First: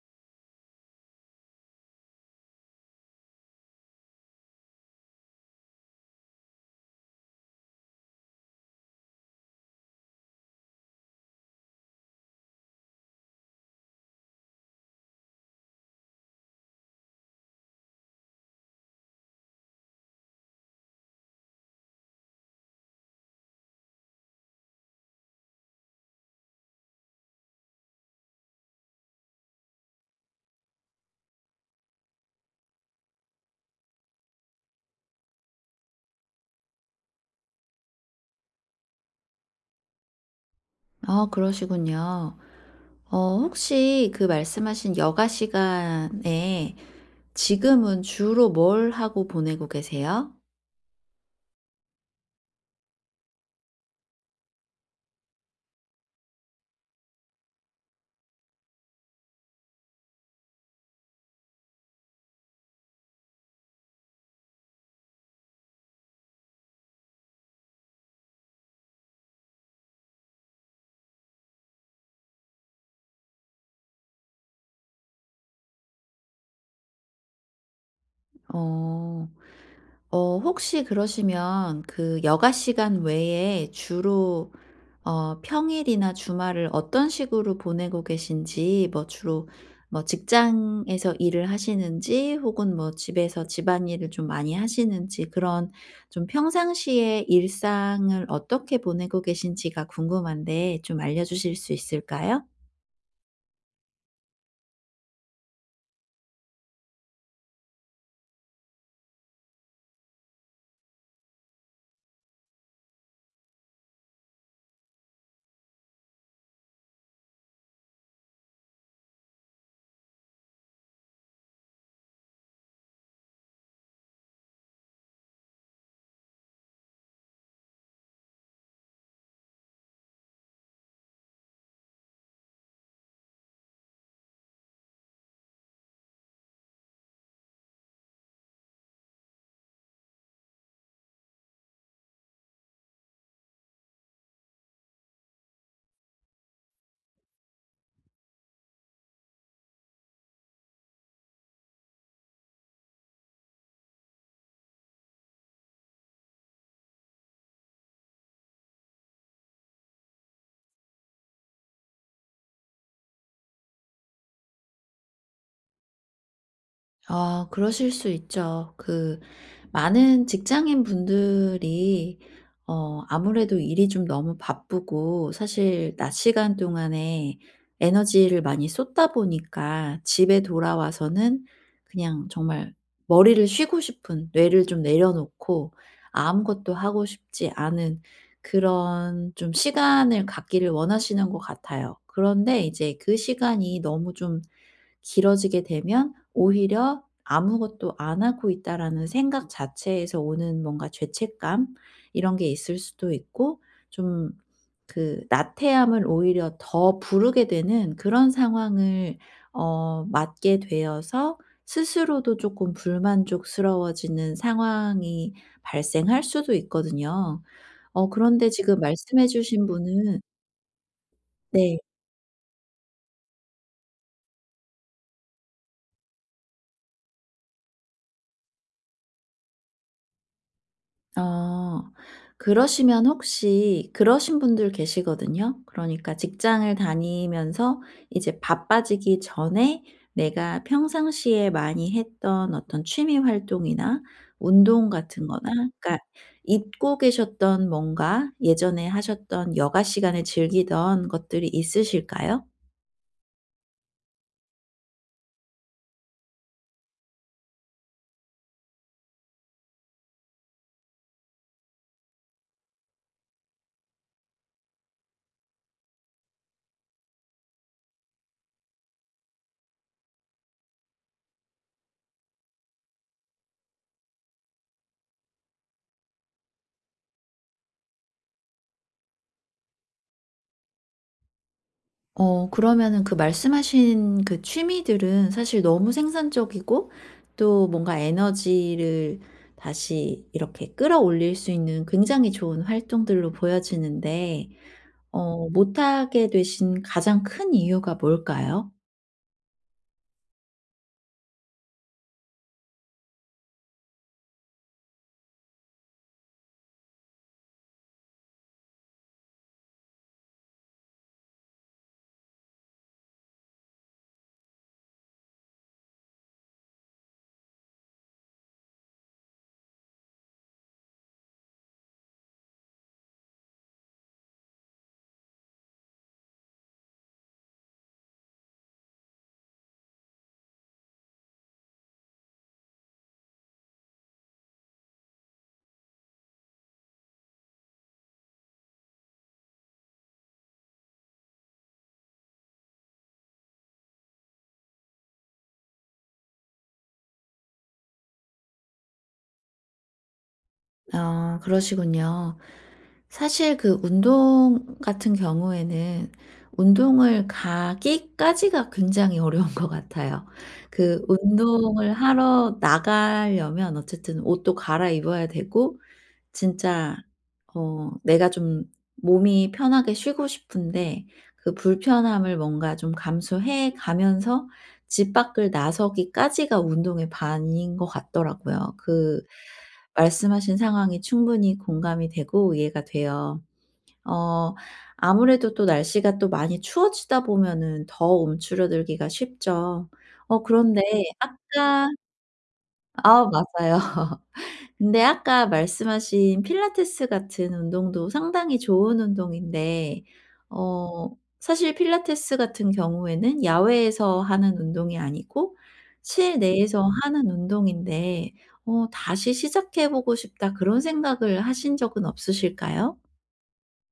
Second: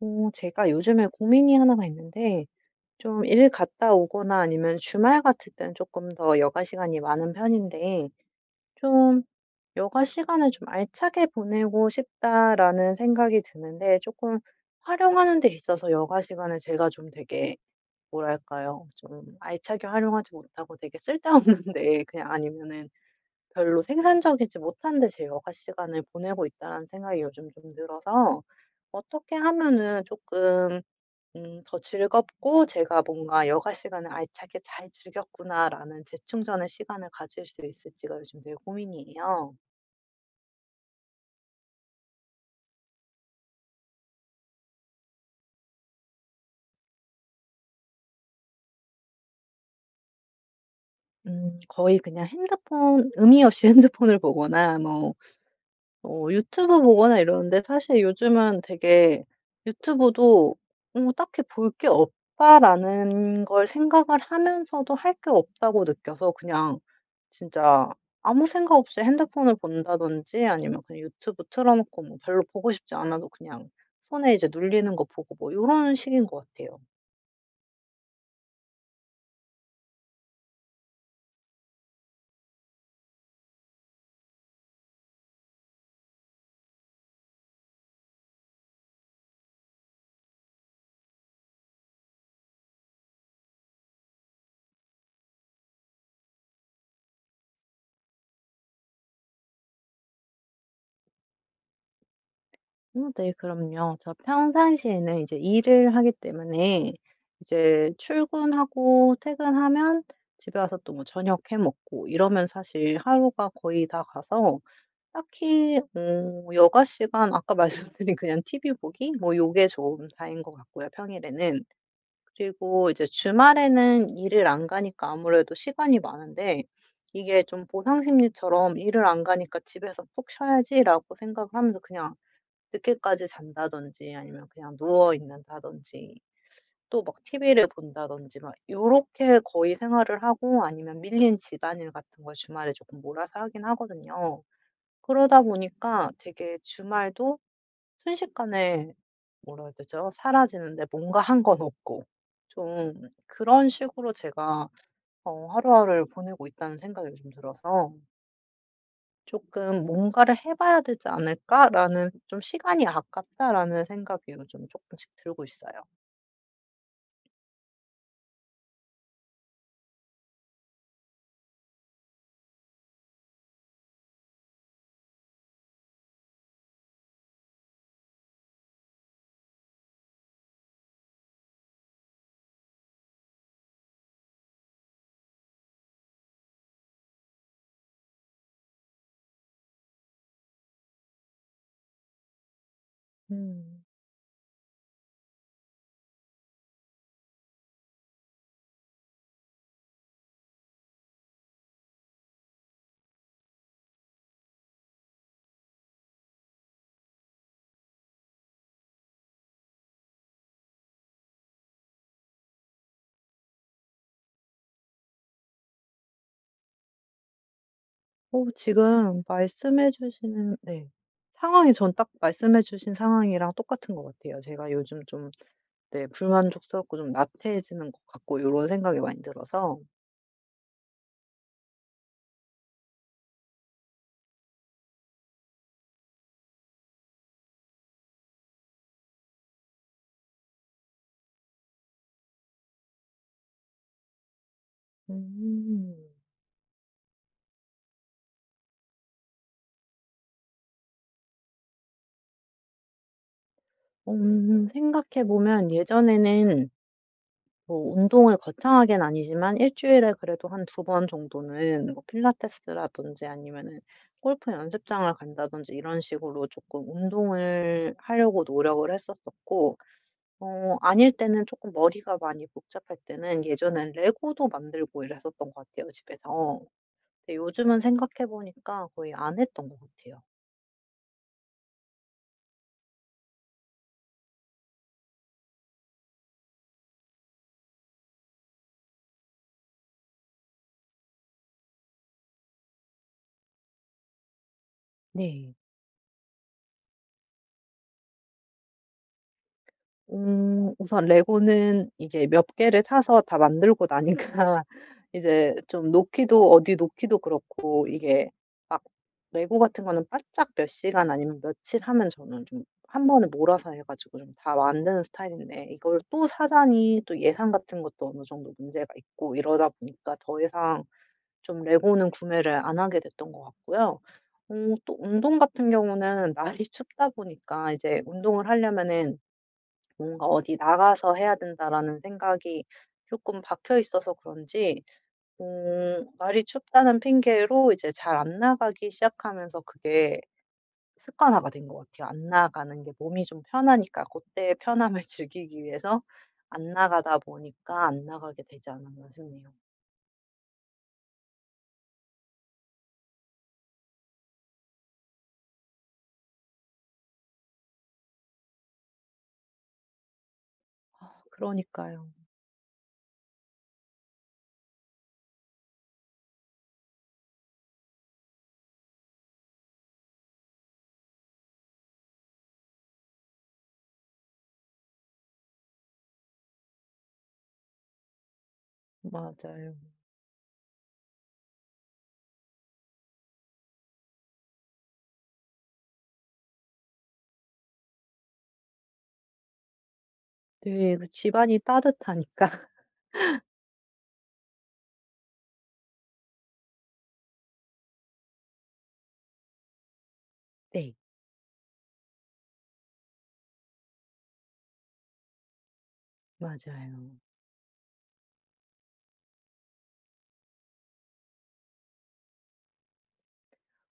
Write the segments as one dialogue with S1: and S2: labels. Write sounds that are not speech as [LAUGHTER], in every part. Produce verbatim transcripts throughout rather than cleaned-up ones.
S1: 어 제가 요즘에 고민이 하나가 있는데, 좀 일 갔다 오거나 아니면 주말 같을 땐 조금 더 여가 시간이 많은 편인데, 좀 '여가 시간을 좀 알차게 보내고 싶다.'라는 생각이 드는데, 조금 활용하는 데 있어서 여가 시간을 제가 좀 되게 뭐랄까요? 좀 알차게 활용하지 못하고 되게 쓸데없는데 [LAUGHS] 그냥 아니면은 별로 생산적이지 못한 데 제 여가 시간을 보내고 있다라는 생각이 요즘 좀 들어서, 어떻게 하면은 조금 음 더 즐겁고 제가 뭔가 '여가 시간을 알차게 잘 즐겼구나.'라는 재충전의 시간을 가질 수 있을지가 요즘 되게 고민이에요.
S2: 아 그러시군요. 어 혹시 그 말씀하신 여가 시간에 지금은 주로 뭘 하고 보내고 계세요?
S1: 음 거의 그냥 핸드폰 의미 없이 [LAUGHS] 핸드폰을 보거나 뭐 어 유튜브 보거나 이러는데, 사실 요즘은 되게 유튜브도 어 딱히 볼 게 없다라는 걸 생각을 하면서도 할 게 없다고 느껴서 그냥 진짜 아무 생각 없이 핸드폰을 본다든지, 아니면 그냥 유튜브 틀어 놓고 뭐 별로 보고 싶지 않아도 그냥 손에 이제 눌리는 거 보고 뭐 이런 식인 것 같아요.
S2: 어. 어 혹시 그러시면 그 여가 시간 외에 주로 어 평일이나 주말을 어떤 식으로 보내고 계신지, 뭐 주로 뭐 직장에서 일을 하시는지 혹은 뭐 집에서 집안일을 좀 많이 하시는지, 그런 좀 평상시에 일상을 어떻게 보내고 계신지가 궁금한데 좀 알려주실 수 있을까요?
S1: 음, 네, 그럼요. 저 평상시에는 이제 일을 하기 때문에, 이제 출근하고 퇴근하면 집에 와서 또 뭐 저녁 해 먹고 이러면 사실 하루가 거의 다 가서 딱히, 음, 여가 시간 아까 [LAUGHS] 말씀드린 그냥 티브이 보기, 뭐 요게 좀 다인 것 같고요, 평일에는. 그리고 이제 주말에는 일을 안 가니까 아무래도 시간이 많은데, 이게 좀 보상 심리처럼 '일을 안 가니까 집에서 푹 쉬어야지.'라고 생각을 하면서 그냥 늦게까지 잔다든지, 아니면 그냥 누워 있는다든지, 또 막 티비를 본다든지, 막 요렇게 거의 생활을 하고, 아니면 밀린 집안일 같은 걸 주말에 조금 몰아서 하긴 하거든요. 그러다 보니까 되게 주말도 순식간에, 뭐라 해야 되죠? 사라지는데 뭔가 한 건 없고, 좀 그런 식으로 제가 어 하루하루를 보내고 있다는 생각이 요즘 들어서, 조금 '뭔가를 해 봐야 되지 않을까?'라는, 좀 '시간이 아깝다.'라는 생각이 요즘 조금씩 들고 있어요.
S2: 아 그러실 수 있죠. 그 많은 직장인 분들이 어 아무래도 일이 좀 너무 바쁘고, 사실 낮 시간 동안에 에너지를 많이 쏟다 보니까 집에 돌아와서는 그냥 정말 머리를 쉬고 싶은, 뇌를 좀 내려놓고 아무것도 하고 싶지 않은 그런 좀 시간을 갖기를 원하시는 것 같아요. 그런데 이제 그 시간이
S1: 음.
S2: 너무 좀 길어지게 되면 오히려 '아무것도 안 하고 있다.'라는 생각 자체에서 오는 뭔가 죄책감, 이런 게 있을 수도 있고, 좀 그 나태함을 오히려 더 부르게 되는 그런 상황을 어 맞게 되어서 스스로도 조금 불만족스러워지는 상황이 발생할 수도 있거든요. 어 그런데
S1: 어
S2: 지금
S1: 지금
S2: 말씀해 주신
S1: 말씀해
S2: 분은
S1: 주시는, 네. 상황이
S2: 네.
S1: 전 딱 말씀해 주신 상황이랑 똑같은 것 같아요. 제가 요즘 좀, 네, 불만족스럽고 좀 나태해지는 것 같고 이런 생각이 많이 들어서.
S2: 어. 그러시면 혹시 그러신 분들 계시거든요. 그러니까 직장을 다니면서 이제 바빠지기 전에 내가 평상시에 많이 했던 어떤 취미 활동이나 운동 같은 거나
S1: 음.
S2: 그러니까 잊고 계셨던 뭔가 예전에 하셨던 여가 시간에 즐기던 것들이 있으실까요?
S1: 음 생각해 보면 예전에는 뭐 운동을 거창하게는 아니지만 일 주일에 그래도 한 두 번 정도는 뭐 필라테스라든지 아니면은 골프 연습장을 간다든지 이런 식으로 조금 운동을 하려고 노력을 했었었고, 어 아닐 때는, 조금 머리가 많이 복잡할 때는 예전엔 레고도 만들고 이랬었던 것 같아요, 집에서. 근데 요즘은 생각해 보니까 거의 안 했던 것 같아요.
S2: 어 그러면은 그 말씀하신 그 취미들은 사실 너무 생산적이고 또 뭔가 에너지를 다시 이렇게 끌어올릴 수 있는 굉장히 좋은 활동들로 보여지는데 어
S1: 네.
S2: 못하게 되신 가장 큰 이유가 뭘까요?
S1: 음 우선 레고는 이제 몇 개를 사서 다 만들고 나니까 [LAUGHS] 이제 좀 놓기도, 어디 놓기도 그렇고, 이게 막 레고 같은 거는 바짝 몇 시간 아니면 며칠 하면 저는 좀 한 번에 몰아서 해 가지고 좀 다 만드는 스타일인데, 이걸 또 사자니 또 예산 같은 것도 어느 정도 문제가 있고 이러다 보니까 더 이상 좀 레고는 구매를 안 하게 됐던 것 같고요. 음 또 운동 같은 경우는 [LAUGHS] 날이 춥다 보니까 이제 운동을 하려면은 뭔가 어디 나가서 해야 된다라는 생각이 조금 박혀 있어서 그런지, 음 날이 춥다는 핑계로 이제 잘 안 나가기 시작하면서 그게 습관화가 된 것 같아요. 안 나가는 게 몸이 좀 편하니까 그때의 편함을 [LAUGHS] 즐기기 위해서 안 나가다 보니까 안 나가게 되지 않았나 싶네요.
S2: 아 그러시군요. 사실 그 운동 같은 경우에는 운동을 가기까지가 굉장히 어려운 것 같아요. 그
S1: 아,
S2: 운동을
S1: 그러니까요.
S2: 하러 나가려면 어쨌든 옷도 갈아입어야 되고, 진짜 어 내가 좀 몸이 편하게 쉬고 싶은데 그 불편함을 뭔가 좀 감수해 가면서 집 밖을 나서기까지가 운동의 반인 것 같더라고요. 그
S1: 맞아요.
S2: 말씀하신 상황이 충분히 공감이 되고 이해가 돼요. 어 아무래도 또 날씨가 또 많이 추워지다 보면은 더 움츠러들기가 쉽죠. 어 그런데
S1: 네. 그 집안이
S2: 아까
S1: 따뜻하니까. [LAUGHS]
S2: 아 맞아요. [LAUGHS] 근데 아까 말씀하신 필라테스 같은 운동도 상당히 좋은 운동인데,
S1: 네.
S2: 어 사실 필라테스 같은 경우에는 야외에서 하는 운동이 아니고 실내에서
S1: 맞아요.
S2: 하는 운동인데, 어 '다시 시작해 보고 싶다.' 그런 생각을 하신 적은 없으실까요?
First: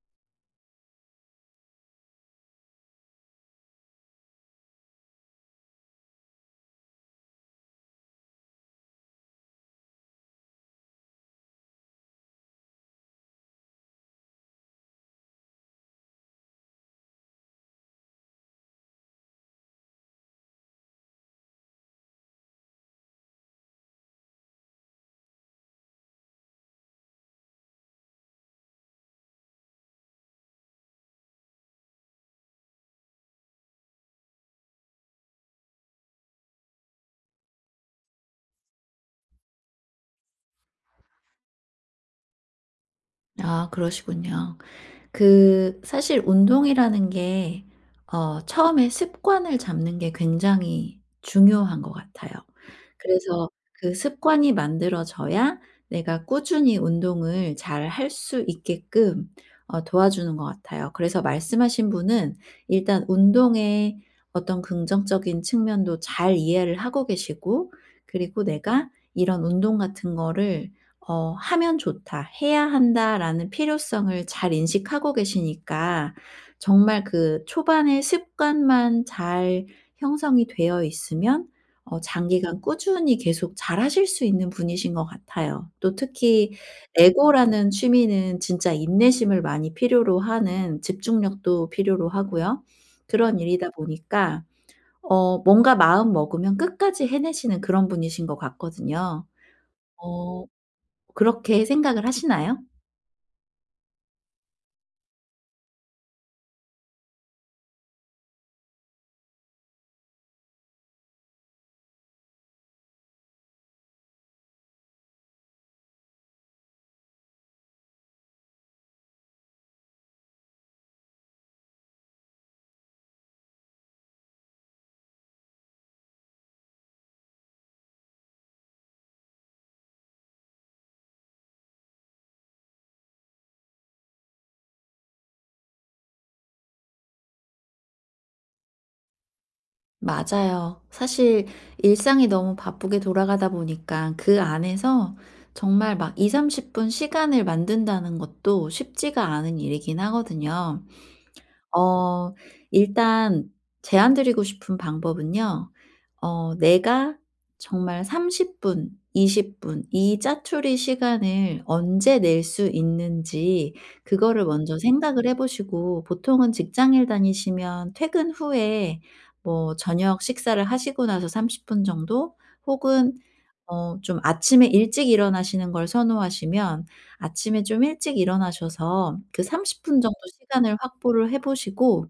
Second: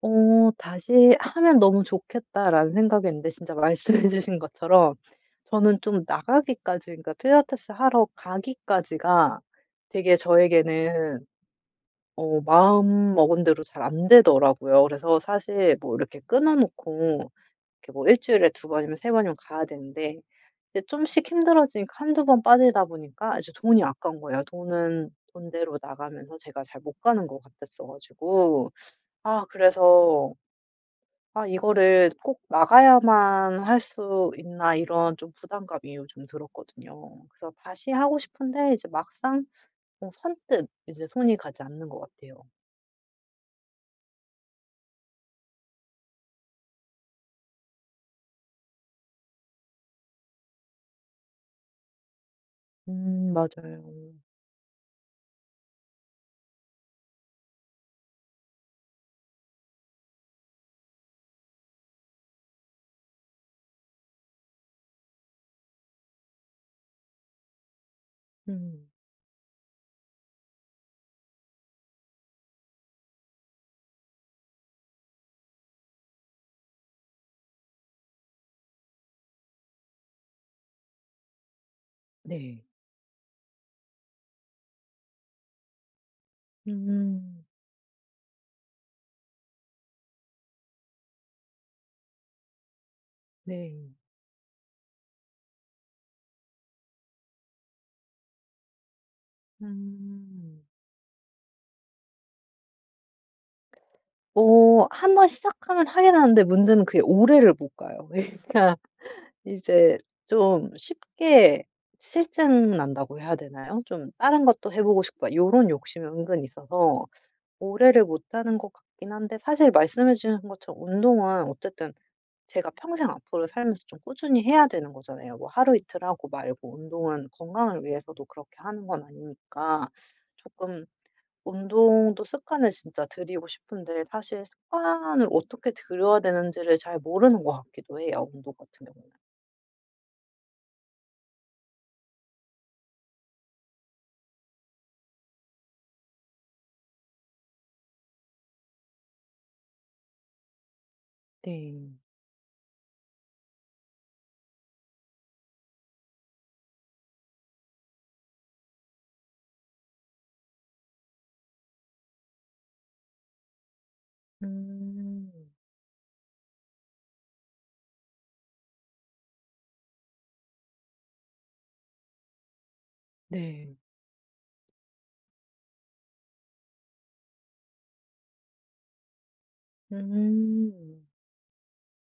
S1: 어 '다시 하면 너무 좋겠다.'라는 생각이 있는데, 진짜 말씀해 주신 것처럼 저는 좀 나가기까지, 그러니까 필라테스 하러 가기까지가 되게 저에게는 어 마음 먹은 대로 잘 안 되더라고요. 그래서 사실 뭐 이렇게 끊어 놓고 이렇게 뭐 일 주일에 두 번이면 세 번이면 가야 되는데, 이제 좀씩 힘들어지니까 한두 번 빠지다 보니까 이제 돈이 아까운 거예요. 돈은 돈대로 나가면서 제가 잘 못 가는 것 같았어 가지고. 아, 그래서 '아 이거를 꼭 나가야만 할 수 있나.' 이런 좀 부담감이 요즘 들었거든요. 그래서 다시 하고 싶은데 이제 막상 어 선뜻 이제 손이 가지 않는 것 같아요.
S2: 아 그러시군요. 그 사실 운동이라는 게 어 처음에 습관을 잡는 게 굉장히 중요한 것 같아요.
S1: 음,
S2: 그래서
S1: 맞아요.
S2: 그 습관이 만들어져야 내가 꾸준히 운동을 잘 할 수 있게끔 어 도와주는 것 같아요. 그래서 말씀하신 분은 일단 운동의 어떤 긍정적인 측면도 잘 이해를 하고 계시고, 그리고
S1: 음.
S2: 내가 이런 운동 같은 거를 어 '하면 좋다. 해야 한다.'라는 필요성을 잘 인식하고 계시니까 정말 그 초반에 습관만 잘 형성이 되어 있으면 어 장기간
S1: 네.
S2: 꾸준히 계속 잘하실 수 있는 분이신 것 같아요. 또 특히
S1: 음.
S2: 레고라는 취미는 진짜 인내심을 많이 필요로 하는, 집중력도 필요로 하고요. 그런 일이다
S1: 네.
S2: 보니까 어 뭔가 마음 먹으면 끝까지 해내시는 그런 분이신 것 같거든요. 어
S1: 음.
S2: 그렇게 생각을 하시나요?
S1: 뭐 한번 시작하면 하긴 하는데, 문제는 그게 오래를 못 가요. [LAUGHS] 그러니까 이제 좀 쉽게 실증 난다고 해야 되나요? 좀 '다른 것도 해 보고 싶다.' 요런 욕심이 은근 있어서 오래를 못하는 것 같긴 한데, 사실 말씀해 주신 것처럼 운동은 어쨌든 제가 평생 앞으로 살면서 좀 꾸준히 해야 되는 거잖아요. 뭐 하루 이틀 하고 말고 운동은 건강을 위해서도 그렇게 하는 건 아니니까 조금 운동도 습관을 진짜 들이고 싶은데, 사실 습관을 어떻게 들여야 되는지를 잘 모르는 것 같기도 해요, 운동 같은 경우는.
S2: 맞아요. 사실 일상이 너무 바쁘게 돌아가다 보니까 그 안에서 정말 막이십 삼십 십 분 시간을 만든다는 것도 쉽지가 않은 일이긴 하거든요.
S1: 네.
S2: 어 일단 제안 드리고 싶은 방법은요. 어 내가 정말 삼십 분, 이십 분, 이 짜투리 시간을 언제 낼 수 있는지 그거를 먼저 생각을
S1: 음.
S2: 해 보시고, 보통은 직장일 다니시면 퇴근 후에 뭐 저녁 식사를 하시고 나서 삼십 분 정도, 혹은
S1: 네.
S2: 어 좀 아침에 일찍 일어나시는 걸 선호하시면 아침에 좀 일찍 일어나셔서 그 삼십 분 정도 시간을
S1: 음.
S2: 확보를 해 보시고,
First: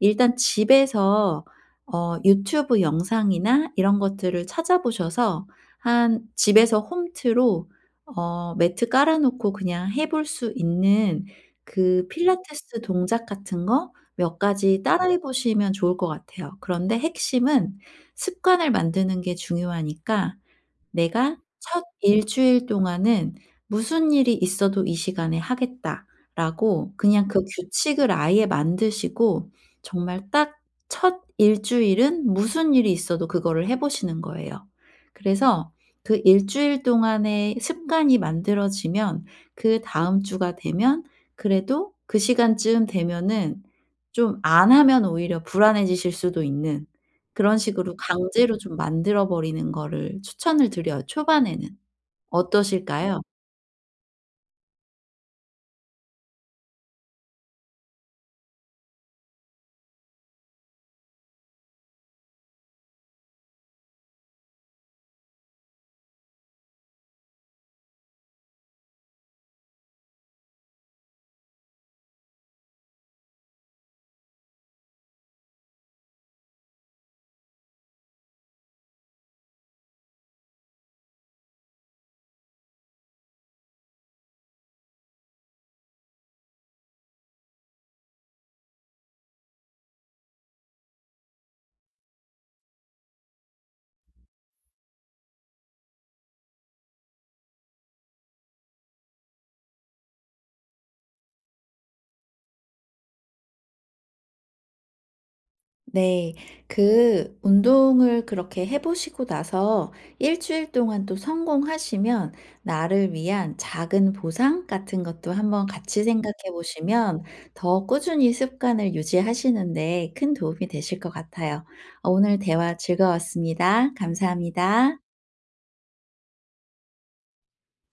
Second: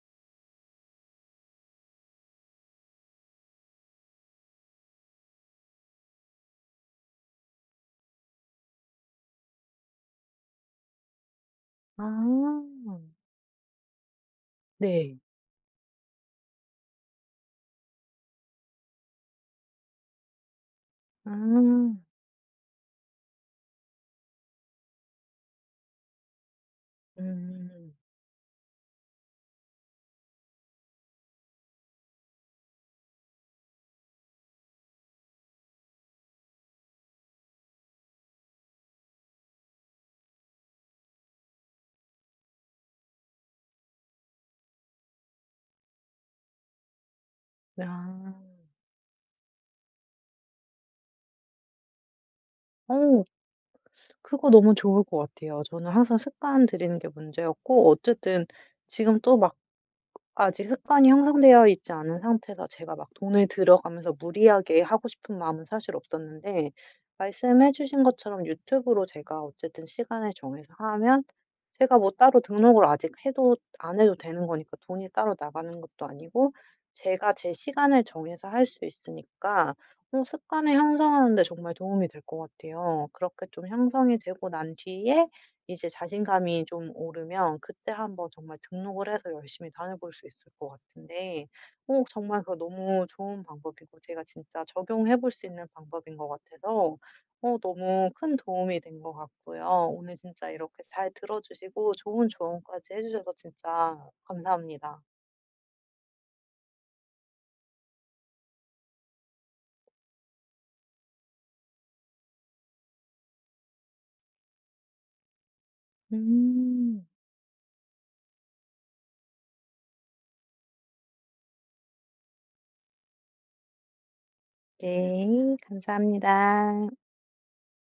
S2: 일단 집에서 어 유튜브 영상이나 이런 것들을 찾아보셔서 한 집에서 홈트로 어 매트 깔아 놓고 그냥 해볼 수 있는 그
S1: 아.
S2: 필라테스 동작 같은 거 몇 가지 따라해
S1: 네.
S2: 보시면 좋을 것 같아요. 그런데 핵심은 습관을 만드는 게 중요하니까, 내가 첫 일 주일 동안은 '무슨 일이 있어도 이 시간에 하겠다.'라고
S1: 아,
S2: 그냥 그
S1: 음.
S2: 규칙을 아예 만드시고, 정말 딱 첫 일주일은 무슨 일이 있어도 그거를 해 보시는 거예요. 그래서 그 일주일 동안의 습관이 만들어지면 그다음 주가 되면 그래도 그 시간쯤 되면은 좀 안 하면 오히려 불안해지실 수도 있는, 그런 식으로
S1: 아.
S2: 강제로 좀 만들어 버리는 거를 추천을 드려요 초반에는. 어떠실까요?
S1: 어 그거 너무 좋을 것 같아요. 저는 항상 습관 들이는 게 문제였고, 어쨌든 지금 또 막 아직 습관이 형성되어 있지 않은 상태서 제가 막 돈을 들어가면서 무리하게 하고 싶은 마음은 사실 없었는데, 말씀해 주신 것처럼 유튜브로 제가 어쨌든 시간을 정해서 하면 제가 뭐 따로 등록을 아직 해도 안 해도 되는 거니까 돈이 따로 나가는 것도 아니고 제가 제 시간을 정해서 할 수 있으니까 어 습관을 형성하는 데 정말 도움이 될 것 같아요. 그렇게 좀 형성이 되고 난 뒤에 이제 자신감이 좀 오르면 그때 한번 정말 등록을 해서 열심히 다녀볼 수 있을 것 같은데, 어 정말 그거 너무 좋은 방법이고 제가 진짜 적용해 볼 수 있는 방법인 것 같아서 어 너무 큰 도움이 된 것 같고요. 오늘 진짜 이렇게 잘 들어 주시고 좋은 조언까지 해 주셔서 진짜 감사합니다.
S2: 네, 그 운동을 그렇게 해보시고 나서 일주일 동안 또 성공하시면 나를 위한 작은 보상 같은 것도 한번 같이 생각해
S1: 음.
S2: 보시면 더 꾸준히 습관을 유지하시는데 큰 도움이 되실 것 같아요. 오늘 대화 즐거웠습니다. 감사합니다.
S1: 네. 감사합니다.